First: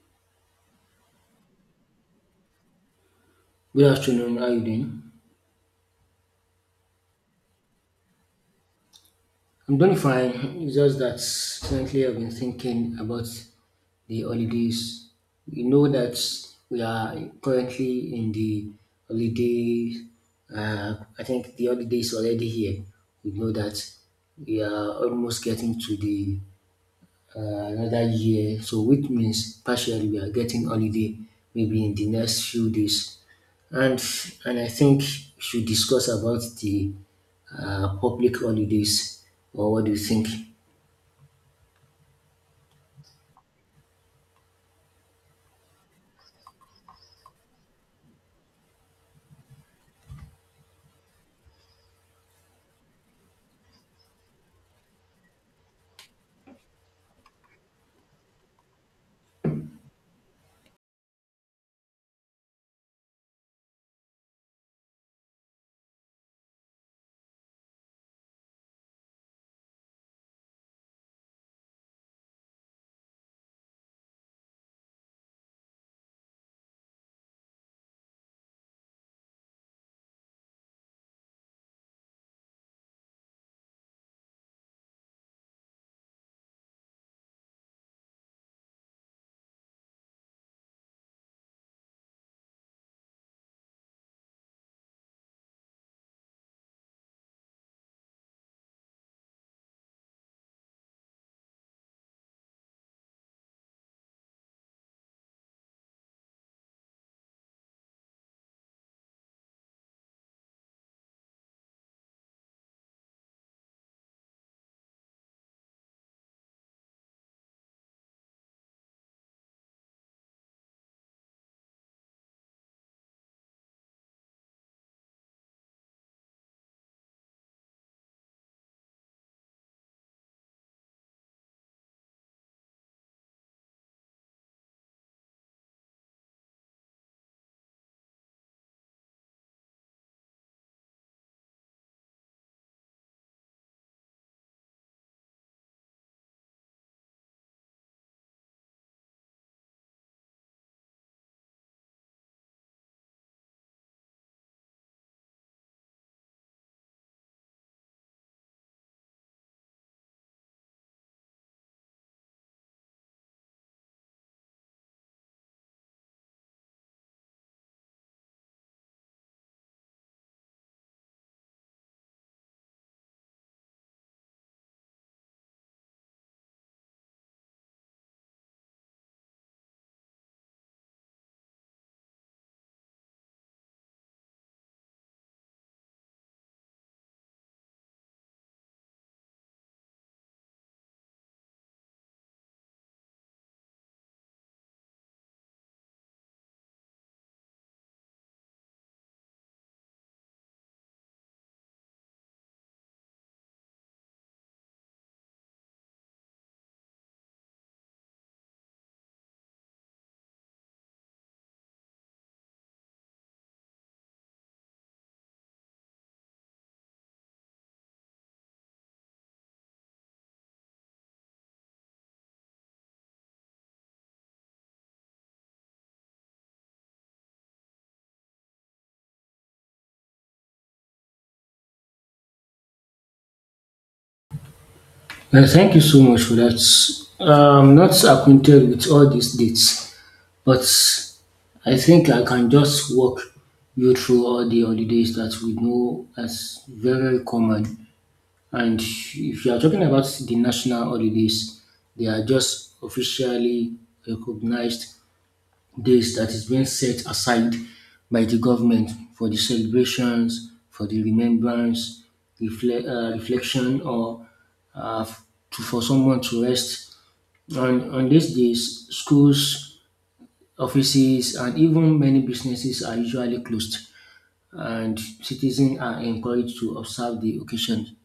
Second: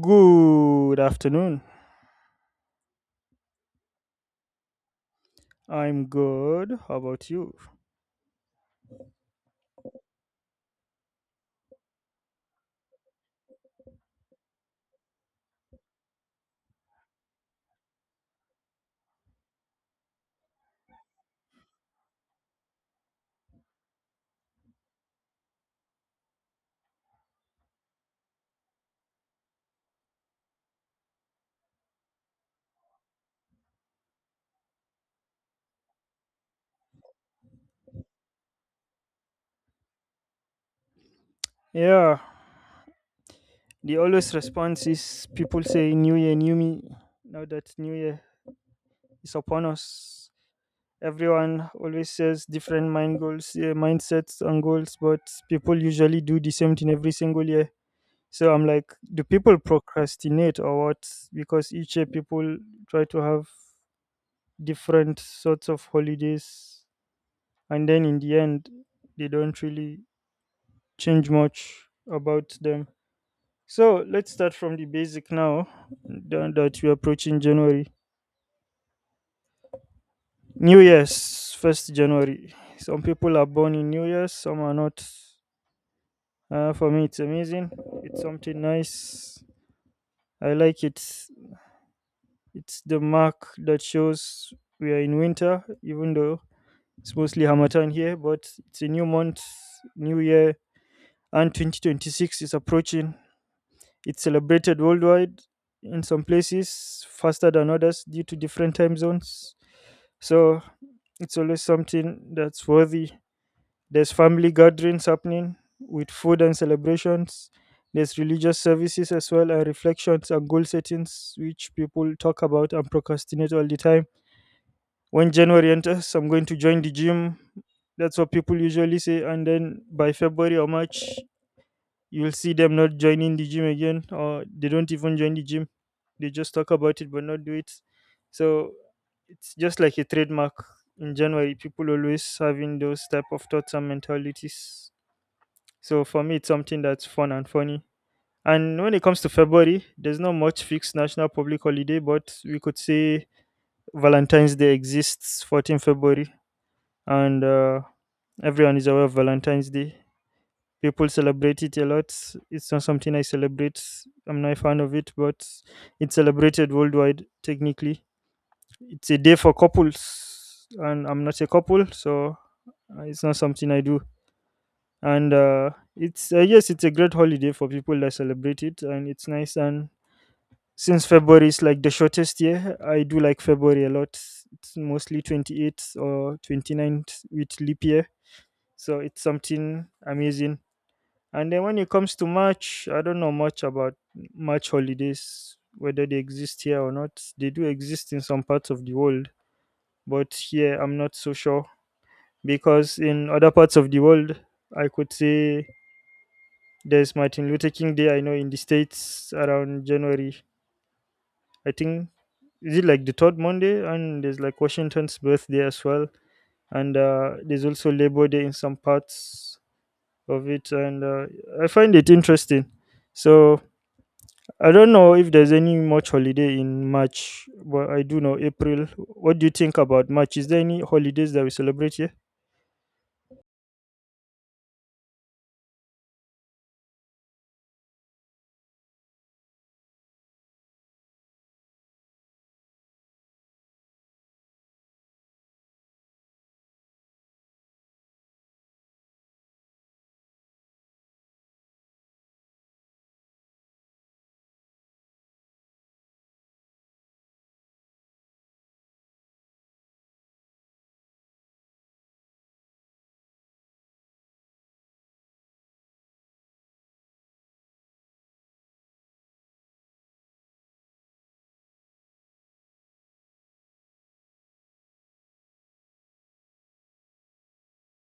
Good afternoon. Good afternoon. How are you doing? I'm good. How about you? I'm doing fine. It's just that recently I've been thinking about the holidays. We know that we are currently in the holiday. I think the holiday is already here. We know that we are almost getting to the another year, so which means partially we are getting holiday maybe in the next few days. And and I think we should discuss about the public holidays. Or what do you think? Yeah, the always response is people say, New Year, New Me. Now that New Year is upon us, everyone always says different mind goals, yeah, mindsets, and goals, but people usually do the same thing every single year. So I'm like, do people procrastinate or what? Because each year people try to have different sorts of holidays, and then in the end, they don't really change much about them. So let's start from the basic now. Now that we're approaching January, New Year's, 1st January. Some people are born in New Year's, some are not. For me, it's amazing. It's something nice. I like it. It's the mark that shows we are in winter, even though it's mostly Hamatan here, but it's a new month, new year, and 2026 is approaching. It's celebrated worldwide in some places faster than others due to different time zones. So it's always something that's worthy. There's family gatherings happening with food and celebrations. There's religious services as well and reflections and goal settings, which people talk about and procrastinate all the time. When January enters, I'm going to join the gym. That's what people usually say. And then by February or March, you'll see them not joining the gym again, or they don't even join the gym. They just talk about it but not do it. So it's just like a trademark. In January, people always having those type of thoughts and mentalities. So for me, it's something that's fun and funny. And when it comes to February, there's not much fixed national public holiday, but we could say Valentine's Day exists 14 February, and everyone is aware of Valentine's Day. People celebrate it a lot. It's not something I celebrate. I'm not a fan of it, but it's celebrated worldwide. Technically, it's a day for couples, and I'm not a couple, so it's not something I do. And it's yes, it's a great holiday for people that celebrate it, and it's nice. And since February is like the shortest year, I do like February a lot. It's mostly 28th or 29th with leap year, so it's something amazing. And then when it comes to March, I don't know much about March holidays, whether they exist here or not. They do exist in some parts of the world, but here I'm not so sure because in other parts of the world, I could say there's Martin Luther King Day. I know in the States around January, I think is it like the third Monday, and there's like Washington's birthday as well, and there's also Labor Day in some parts of it, and I find it interesting. So I don't know if there's any much holiday in March, but I do know April. What do you think about March? Is there any holidays that we celebrate here? Thank you so much for that. I'm not acquainted with all these dates, but I think I can just walk you through all the holidays that we know as very common. And if you are talking about the national holidays, they are just officially recognized days that is being set aside by the government for the celebrations, for the remembrance, reflection, or uh, to, for someone to rest. On these days, schools, offices, and even many businesses are usually closed, and citizens are encouraged to observe the occasion.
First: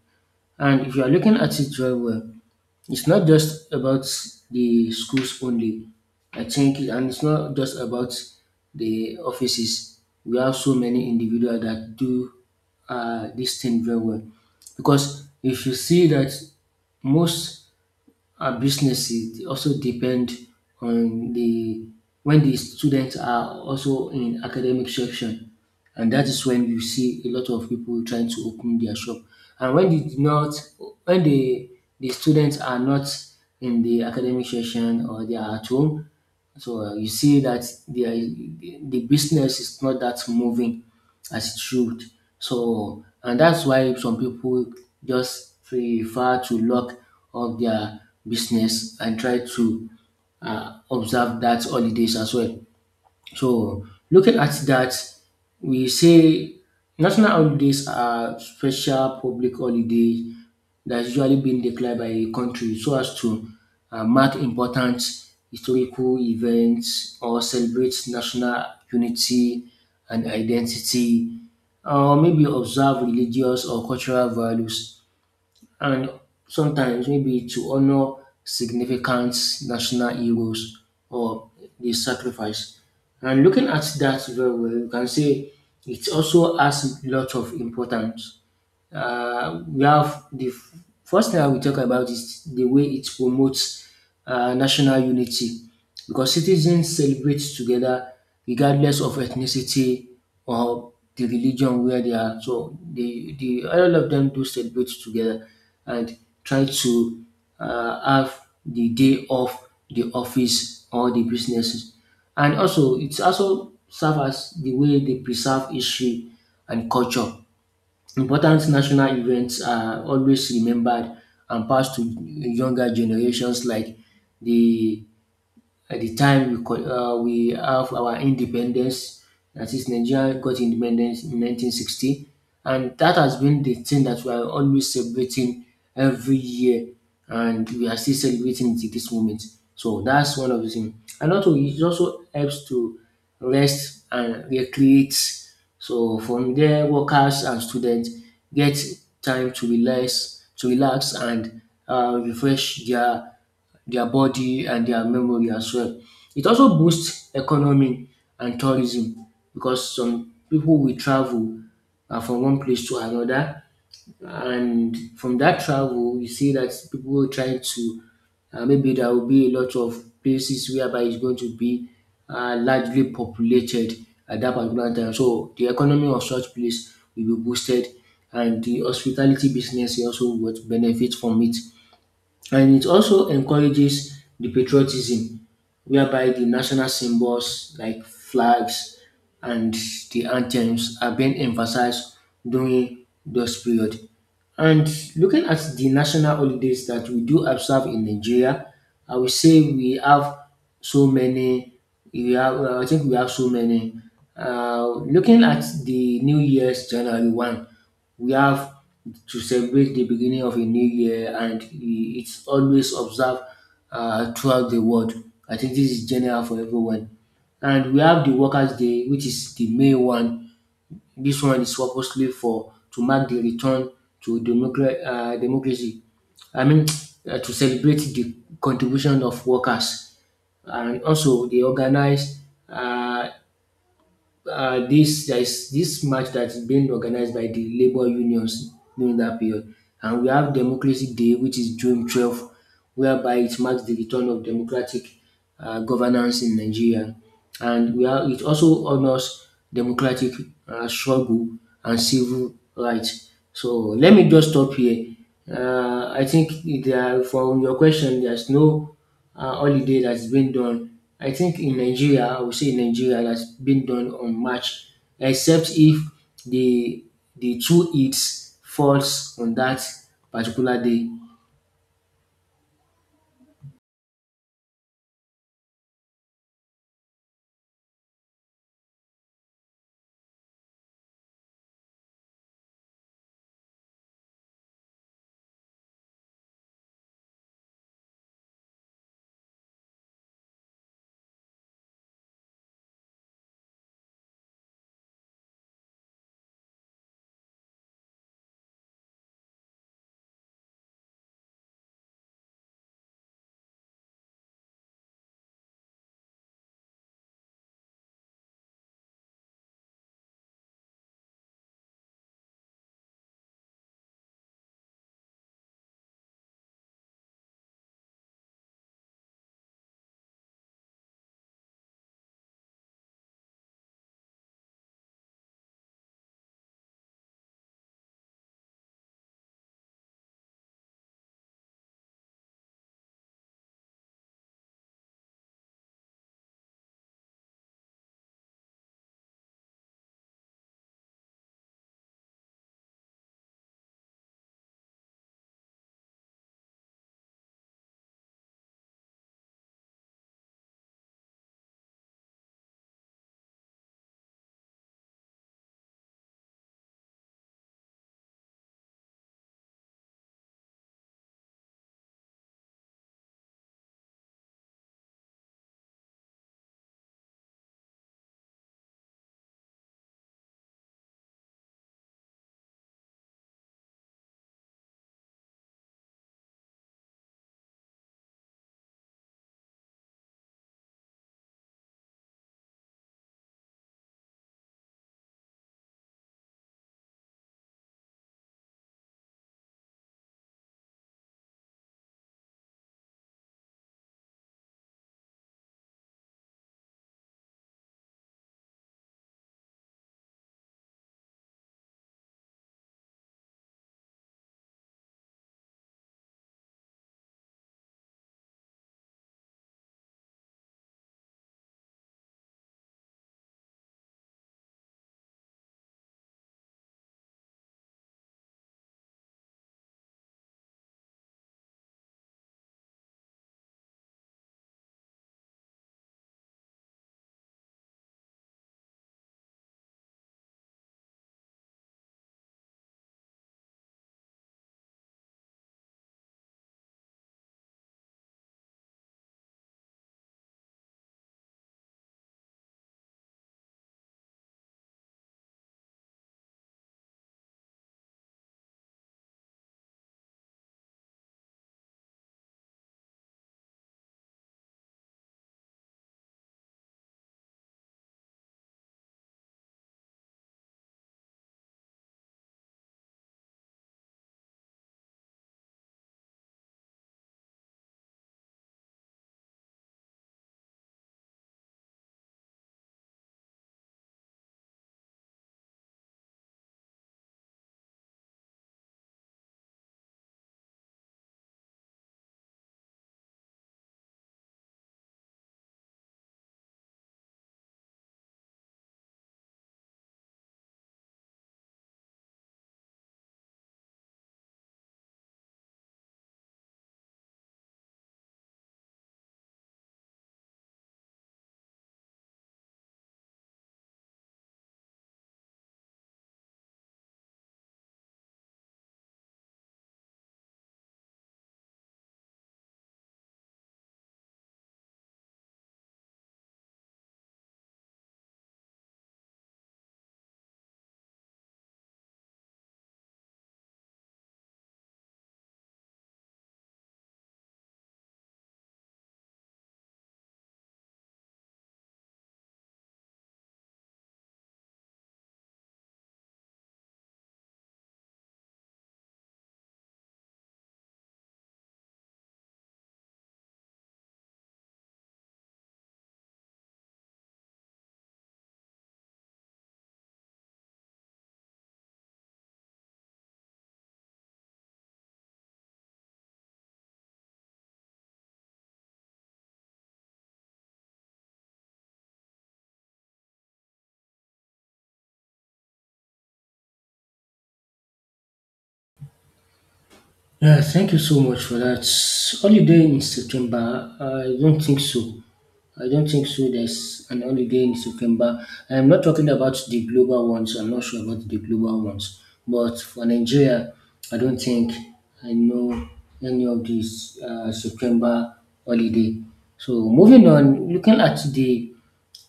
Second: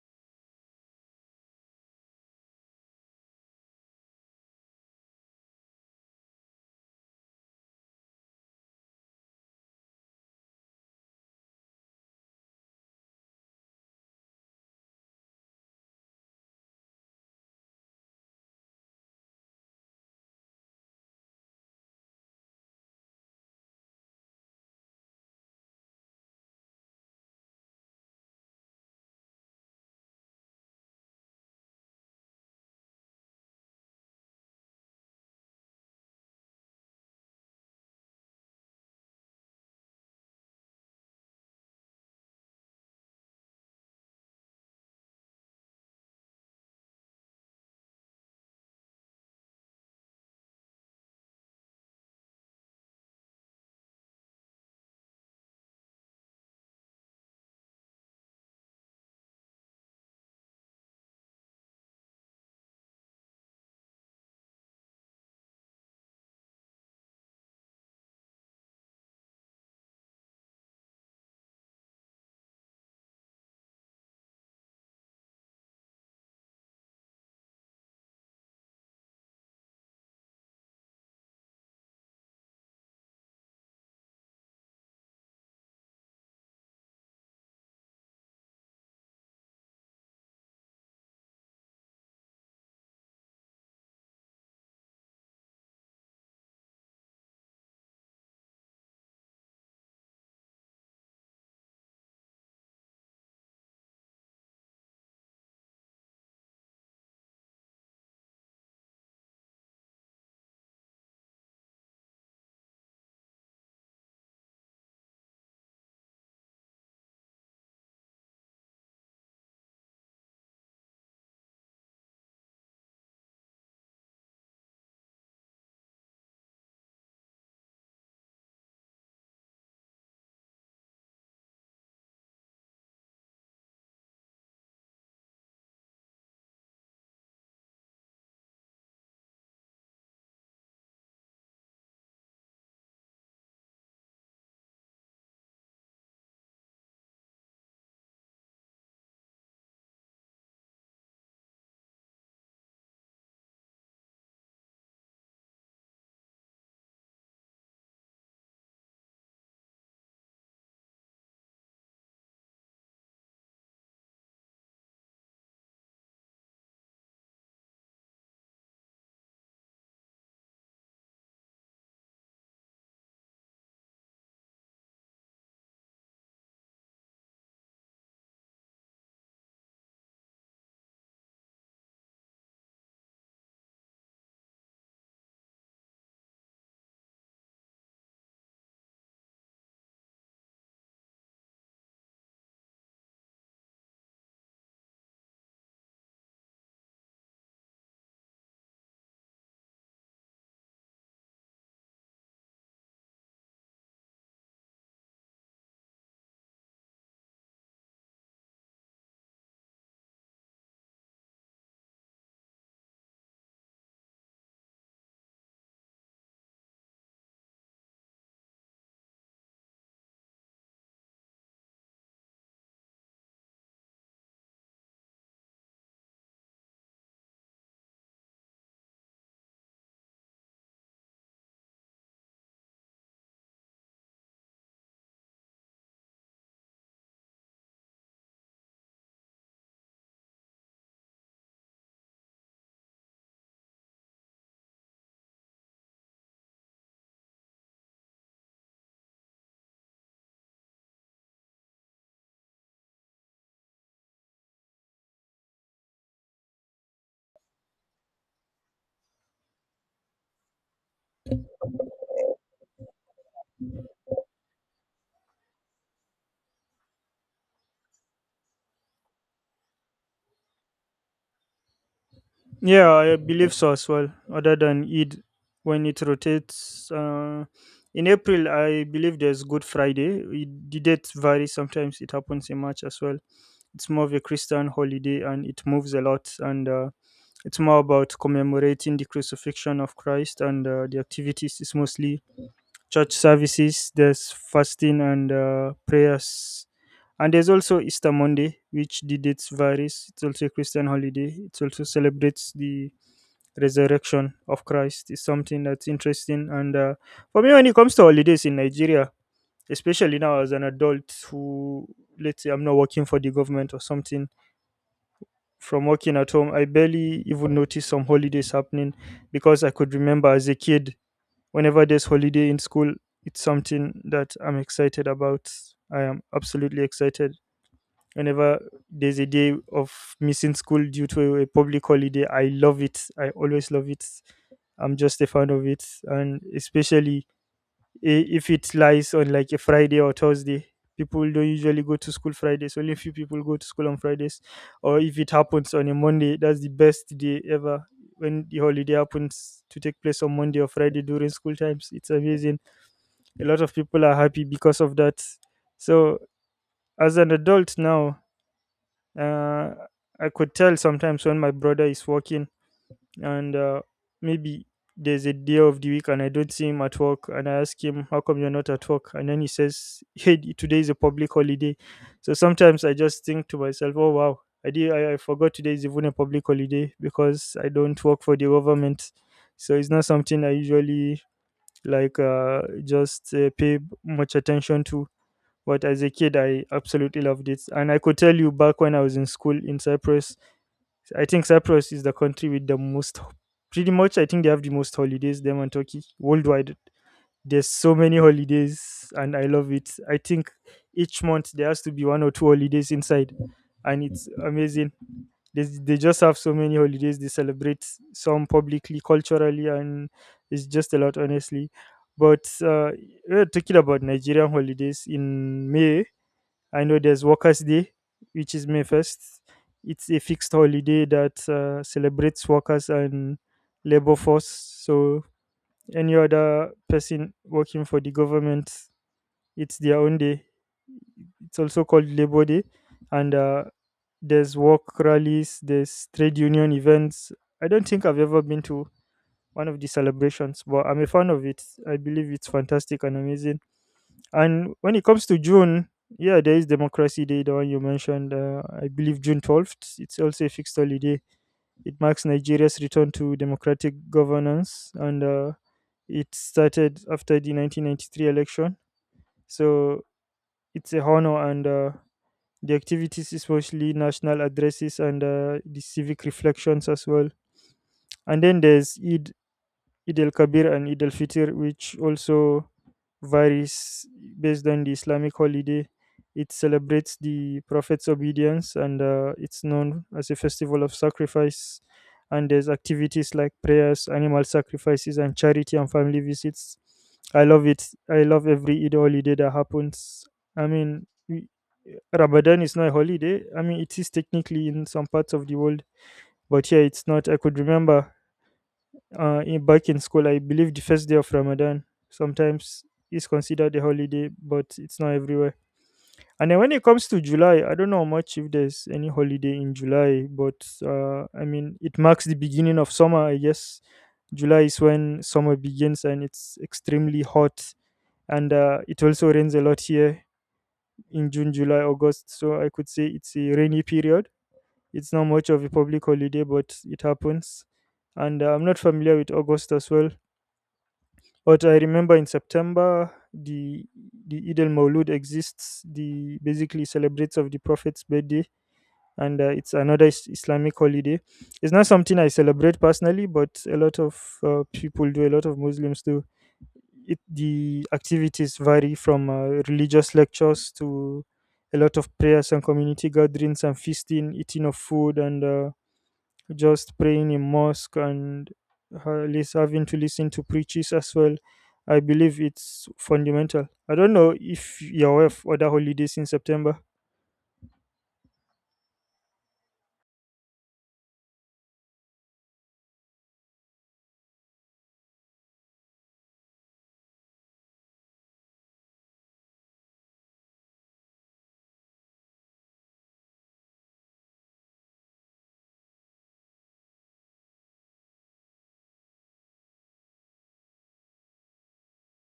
And if you are looking at it very well, it's not just about the schools only. I think, and it's not just about the offices. We have so many individuals that do this thing very well. Because if you see that most businesses also depend on the when the students are also in academic section, and that is when you see a lot of people trying to open their shop. And when they do not, when the students are not in the academic section or they are at home, so you see that the business is not that moving as it should. So, and that's why some people just prefer to lock up their business and try to observe that holidays as well. So looking at that, we say national holidays are special public holidays that's usually been declared by a country so as to mark important historical events, or celebrate national unity and identity, or maybe observe religious or cultural values, and sometimes maybe to honor significant national heroes or the sacrifice. And looking at that very well, you can say it also has lots of importance. We have the first thing I will talk about is the way it promotes national unity, because citizens celebrate together regardless of ethnicity or the religion where they are. So the all of them do celebrate together and try to have the day off the office or the businesses. And also, it also serve as the way they preserve history and culture. Important national events are always remembered and passed to younger generations, like the at the time we we have our independence, that is Nigeria got independence in 1960, and that has been the thing that we are always celebrating every year, and we are still celebrating it to this moment. So that's one of the things. And also, it also helps to rest and recreate. So from there, workers and students get time to relax and refresh their body and their memory as well. It also boosts economy and tourism, because some people will travel from one place to another, and from that travel, you see that people are trying to maybe there will be a lot of places whereby it's going to be largely populated at that particular time. So the economy of such place will be boosted, and the hospitality business will also would benefit from it, and it also encourages the patriotism, whereby the national symbols like flags and the anthems are being emphasized during this period. And looking at the national holidays that we do observe in Nigeria, I would say we have so many. We have, I think we have so many. Looking at the New Year's January 1st, we have to celebrate the beginning of a new year, and it's always observed throughout the world. I think this is general for everyone. And we have the Workers' Day, which is the May one. This one is purposely for to mark the return to democracy. I mean, to celebrate the contribution of workers. And also, they organize uh, this there is this march that is being organized by the labor unions during that period. And we have Democracy Day, which is June 12th, whereby it marks the return of democratic governance in Nigeria, and we are it also honors democratic struggle and civil rights. So let me just stop here. I think there, from your question, there's no holiday that's been done. I think in Nigeria, I would say in Nigeria that's been done on March, except if the the two Eids falls on that particular day. Yeah, I believe so as well. Other than Eid, when it rotates in April, I believe there's Good Friday. The dates vary sometimes. It happens in March as well. It's more of a Christian holiday and it moves a lot. And it's more about commemorating the crucifixion of Christ. And the activities is mostly church services, there's fasting and prayers. And there's also Easter Monday, which the dates varies. It's also a Christian holiday. It also celebrates the resurrection of Christ. It's something that's interesting. And for me, when it comes to holidays in Nigeria, especially now as an adult who, let's say, I'm not working for the government or something, from working at home, I barely even noticed some holidays happening because I could remember as a kid, whenever there's holiday in school, it's something that I'm excited about. I am absolutely excited. Whenever there's a day of missing school due to a public holiday, I love it. I always love it. I'm just a fan of it. And especially, if it lies on like a Friday or Thursday, people don't usually go to school Fridays. Only a few people go to school on Fridays. Or if it happens on a Monday, that's the best day ever. When the holiday happens to take place on Monday or Friday during school times, it's amazing. A lot of people are happy because of that. So as an adult now, uh, I could tell sometimes when my brother is working, and maybe there's a day of the week and I don't see him at work, and I ask him, how come you're not at work? And then he says, hey, today is a public holiday. So sometimes I just think to myself, oh wow, I did. I forgot today is even a public holiday because I don't work for the government. So it's not something I usually, like, just pay much attention to. But as a kid I absolutely loved it, and I could tell you, back when I was in school in Cyprus, I think Cyprus is the country with the most, pretty much, I think they have the most holidays, them and Turkey, worldwide. There's so many holidays, and I love it. I think each month there has to be one or two holidays inside, and it's amazing. They just have so many holidays. They celebrate some publicly, culturally, and it's just a lot, honestly. But we're talking about Nigerian holidays in May. I know there's Workers' Day, which is May 1st. It's a fixed holiday that celebrates workers and labor force. So any other person working for the government, it's their own day. It's also called Labor Day, and there's work rallies, there's trade union events. I don't think I've ever been to one of the celebrations, but I'm a fan of it. I believe it's fantastic and amazing. And when it comes to June, yeah, there is Democracy Day, the one you mentioned. I believe June 12th. It's also a fixed holiday. It marks Nigeria's return to democratic governance, and it started after the 1993 election. So it's a honor, and the activities is mostly national addresses and the civic reflections as well. And then there's Eid, Eid el Kabir, and Eid el Fitr, which also varies based on the Islamic holiday. It celebrates the Prophet's obedience and it's known as a festival of sacrifice. And there's activities like prayers, animal sacrifices, and charity and family visits. I love it. I love every Eid holiday that happens. I mean, Ramadan is not a holiday. I mean, it is technically in some parts of the world, but here it's not. I could remember back in school, I believe the first day of Ramadan sometimes is considered a holiday, but it's not everywhere. And then when it comes to July, I don't know much if there's any holiday in July, but I mean, it marks the beginning of summer, I guess. July is when summer begins and it's extremely hot. And it also rains a lot here in June, July, August. So I could say it's a rainy period. It's not much of a public holiday, but it happens. And I'm not familiar with August as well. But I remember in September the Eid al Mawlud exists, the basically celebrates of the Prophet's birthday, and it's another Islamic holiday. It's not something I celebrate personally, but a lot of people do, a lot of Muslims do. The activities vary from religious lectures to a lot of prayers and community gatherings and feasting, eating of food, and just praying in mosque and having to listen to preachers as well. I believe it's fundamental. I don't know if you're aware of other holidays in September. Yeah, thank you so much for that. Holiday in September? I don't think so. I don't think so. There's an holiday in September. I'm not talking about the global ones. I'm not sure about the global ones. But for Nigeria, I don't think I know any of these September holiday. So moving on, looking at the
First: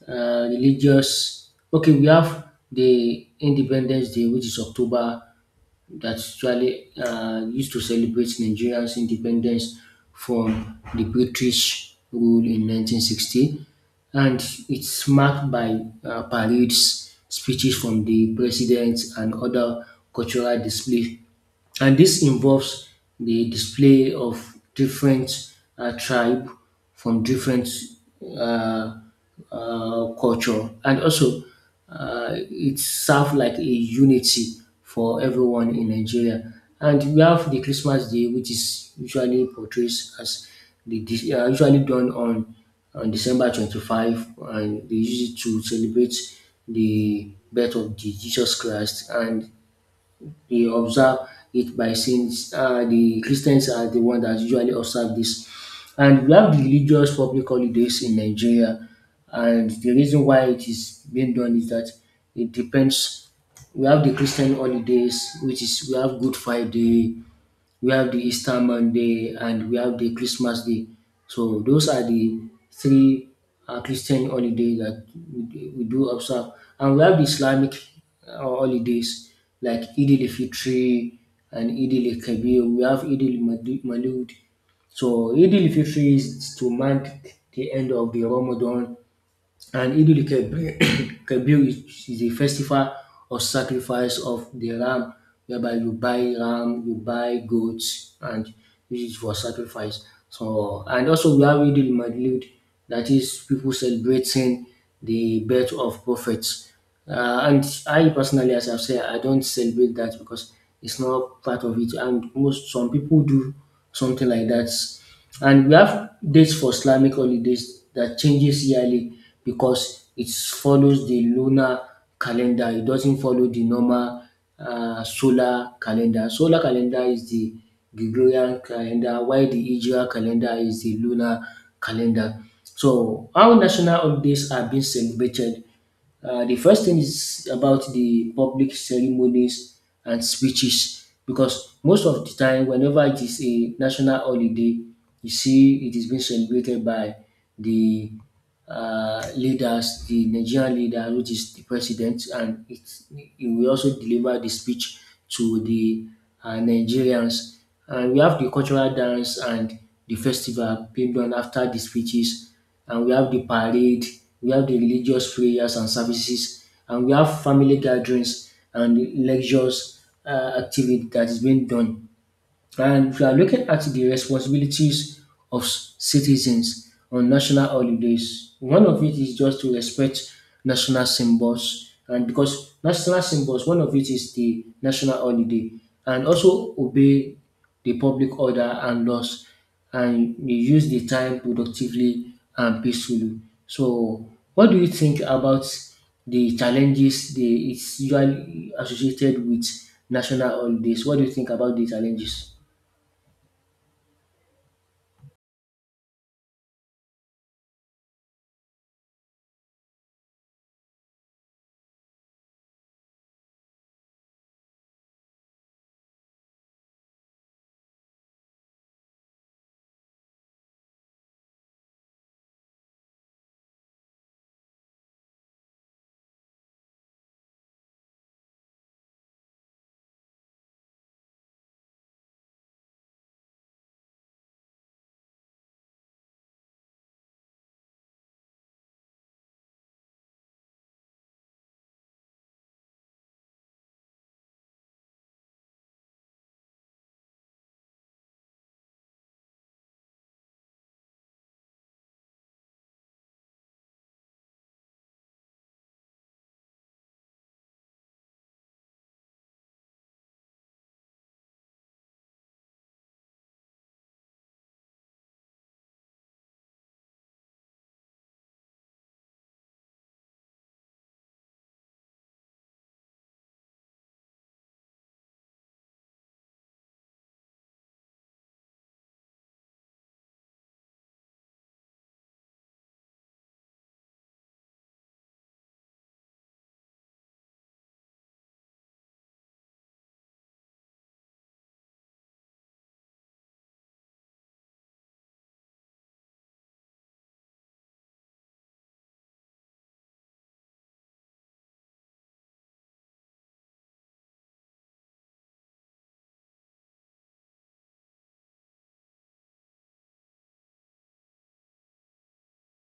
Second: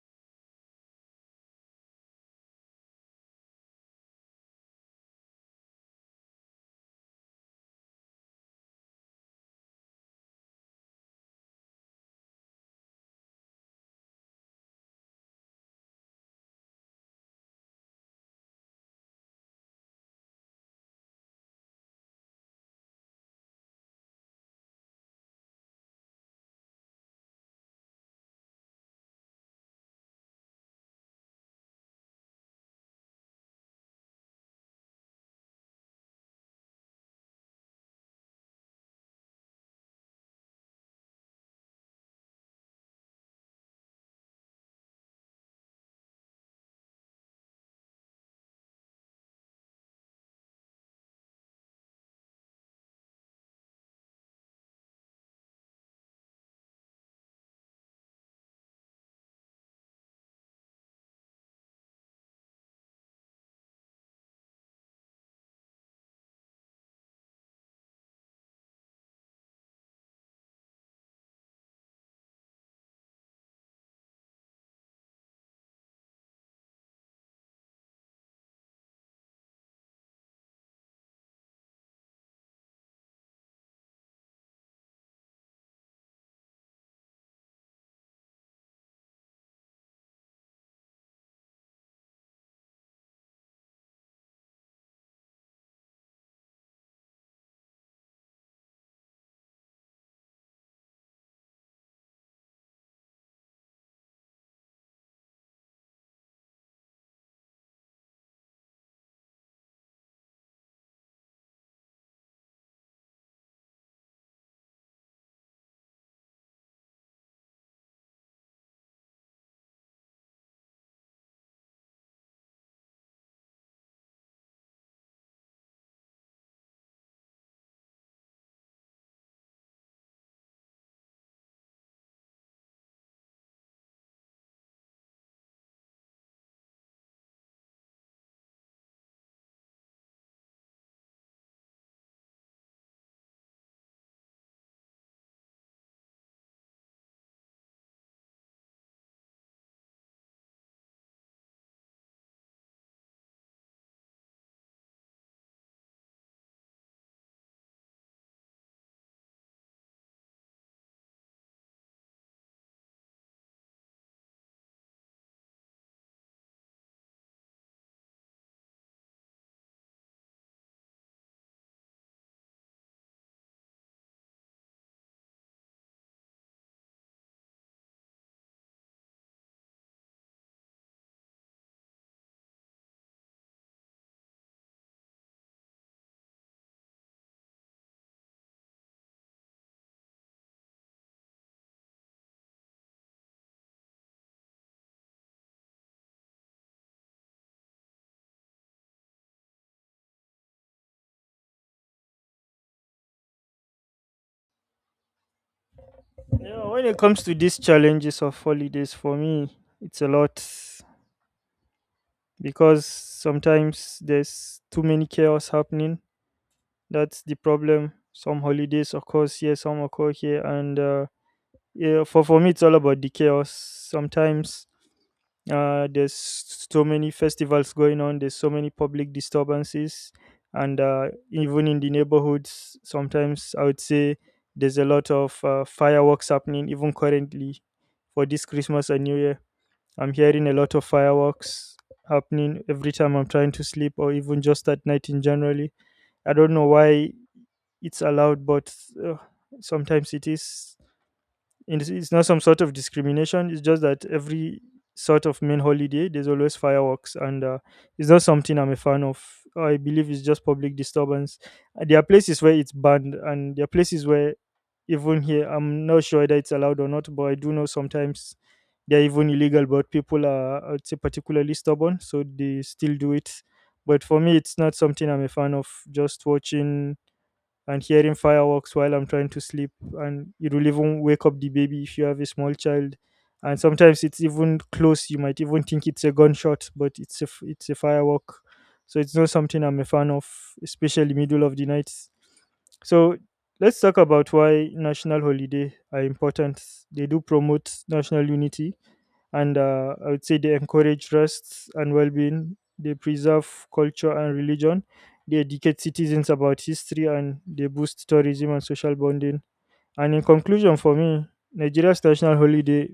religious. Okay, we have the Independence Day, which is October. That's usually used to celebrate Nigeria's independence from the British rule in 1960, and it's marked by parades, speeches from the president, and other cultural displays. And this involves the display of different tribe from different uh, culture, and also it serves like a unity for everyone in Nigeria. And we have the Christmas Day, which is usually portrays as the usually done on December 25th, and they use it to celebrate the birth of the Jesus Christ. And they observe it by saying the Christians are the one that usually observe this. And we have the religious public holidays in Nigeria. And the reason why it is being done is that it depends. We have the Christian holidays, which is we have Good Friday, we have the Easter Monday, and we have the Christmas Day. So those are the three Christian holidays that we do observe. And we have the Islamic holidays like Eid al-Fitr and Eid al-Kabir. We have Eid al-Malud. So Eid al-Fitr is to mark the end of the Ramadan, and Idul Keb- Kebir is a festival of sacrifice of the ram, whereby you buy ram, you buy goats, and this is for sacrifice. So, and also we have Idul Madlud, that is people celebrating the birth of prophets. And I personally, as I've said, I don't celebrate that because it's not part of it. And most some people do something like that. And we have dates for Islamic holidays that changes yearly because it follows the lunar calendar. It doesn't follow the normal solar calendar. Solar calendar is the Gregorian calendar, while the Hijra calendar is the lunar calendar. So, how national holidays are being celebrated, the first thing is about the public ceremonies and speeches, because most of the time, whenever it is a national holiday, you see it is being celebrated by the leaders, the Nigerian leader, which is the president, and it, he will also deliver the speech to the Nigerians. And we have the cultural dance and the festival being done after the speeches, and we have the parade, we have the religious prayers and services, and we have family gatherings and lectures activity that is being done. And if you are looking at the responsibilities of citizens on national holidays, one of it is just to respect national symbols. And because national symbols, one of it is the national holiday, and also obey the public order and laws, and you use the time productively and peacefully. So, what do you think about the challenges they it's usually associated with national holidays? What do you think about the challenges? Yeah, when it comes to these challenges of holidays, for me, it's a lot, because sometimes there's too many chaos happening. That's the problem. Some holidays occur here, some occur here, and yeah, for me, it's all about the chaos. Sometimes there's so many festivals going on. There's so many public disturbances, and even in the neighborhoods, sometimes I would say there's a lot of fireworks happening, even currently for this Christmas and New Year. I'm hearing a lot of fireworks happening every time I'm trying to sleep or even just at night in generally. I don't know why it's allowed, but uh, sometimes it is. It's not some sort of discrimination. It's just that every sort of main holiday, there's always fireworks, and it's not something I'm a fan of. I believe it's just public disturbance. There are places where it's banned, and there are places where even here, I'm not sure whether it's allowed or not, but I do know sometimes they're even illegal, but people are, I'd say, particularly stubborn, so they still do it. But for me, it's not something I'm a fan of. Just watching and hearing fireworks while I'm trying to sleep. And it will even wake up the baby if you have a small child. And sometimes it's even close. You might even think it's a gunshot, but it's a firework. So it's not something I'm a fan of, especially middle of the night. So let's talk about why national holiday are important. They do promote national unity, and I would say they encourage rest and well-being. They preserve culture and religion. They educate citizens about history and they boost tourism and social bonding. And in conclusion, for me, Nigeria's national holiday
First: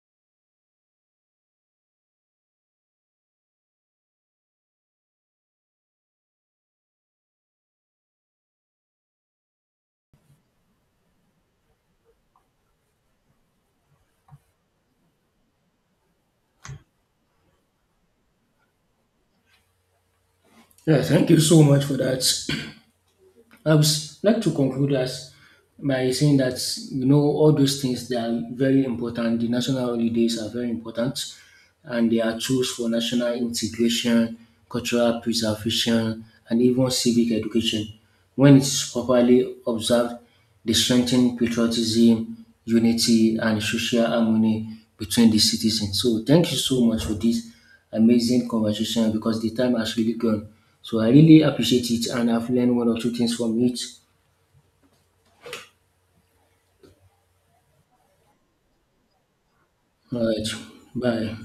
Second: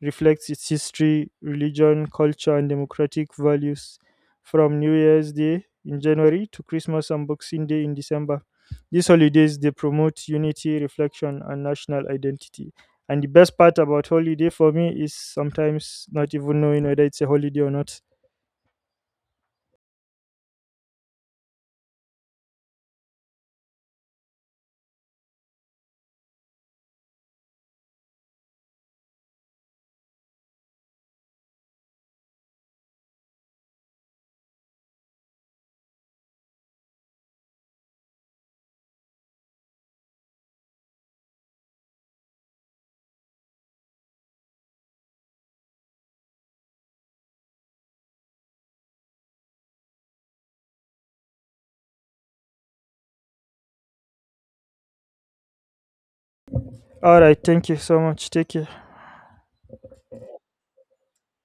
reflects its history, religion, culture, and democratic values from New Year's Day in January to Christmas and Boxing Day in December. These holidays they promote unity, reflection, and national identity. And the best part about holiday for me is sometimes not even knowing whether it's a holiday or not. Yeah, thank you so much for that. I would like to conclude as by saying that you know all those things they are very important. The national holidays are very important, and they are tools for national integration, cultural preservation, and even civic education when it is properly observed. They strengthen patriotism, unity, and social harmony between the citizens. So thank you so much for this amazing conversation, because the time has really gone. So I really appreciate it, and I've learned one or two things from it. All right, thank you so much. Take care. All right. Bye.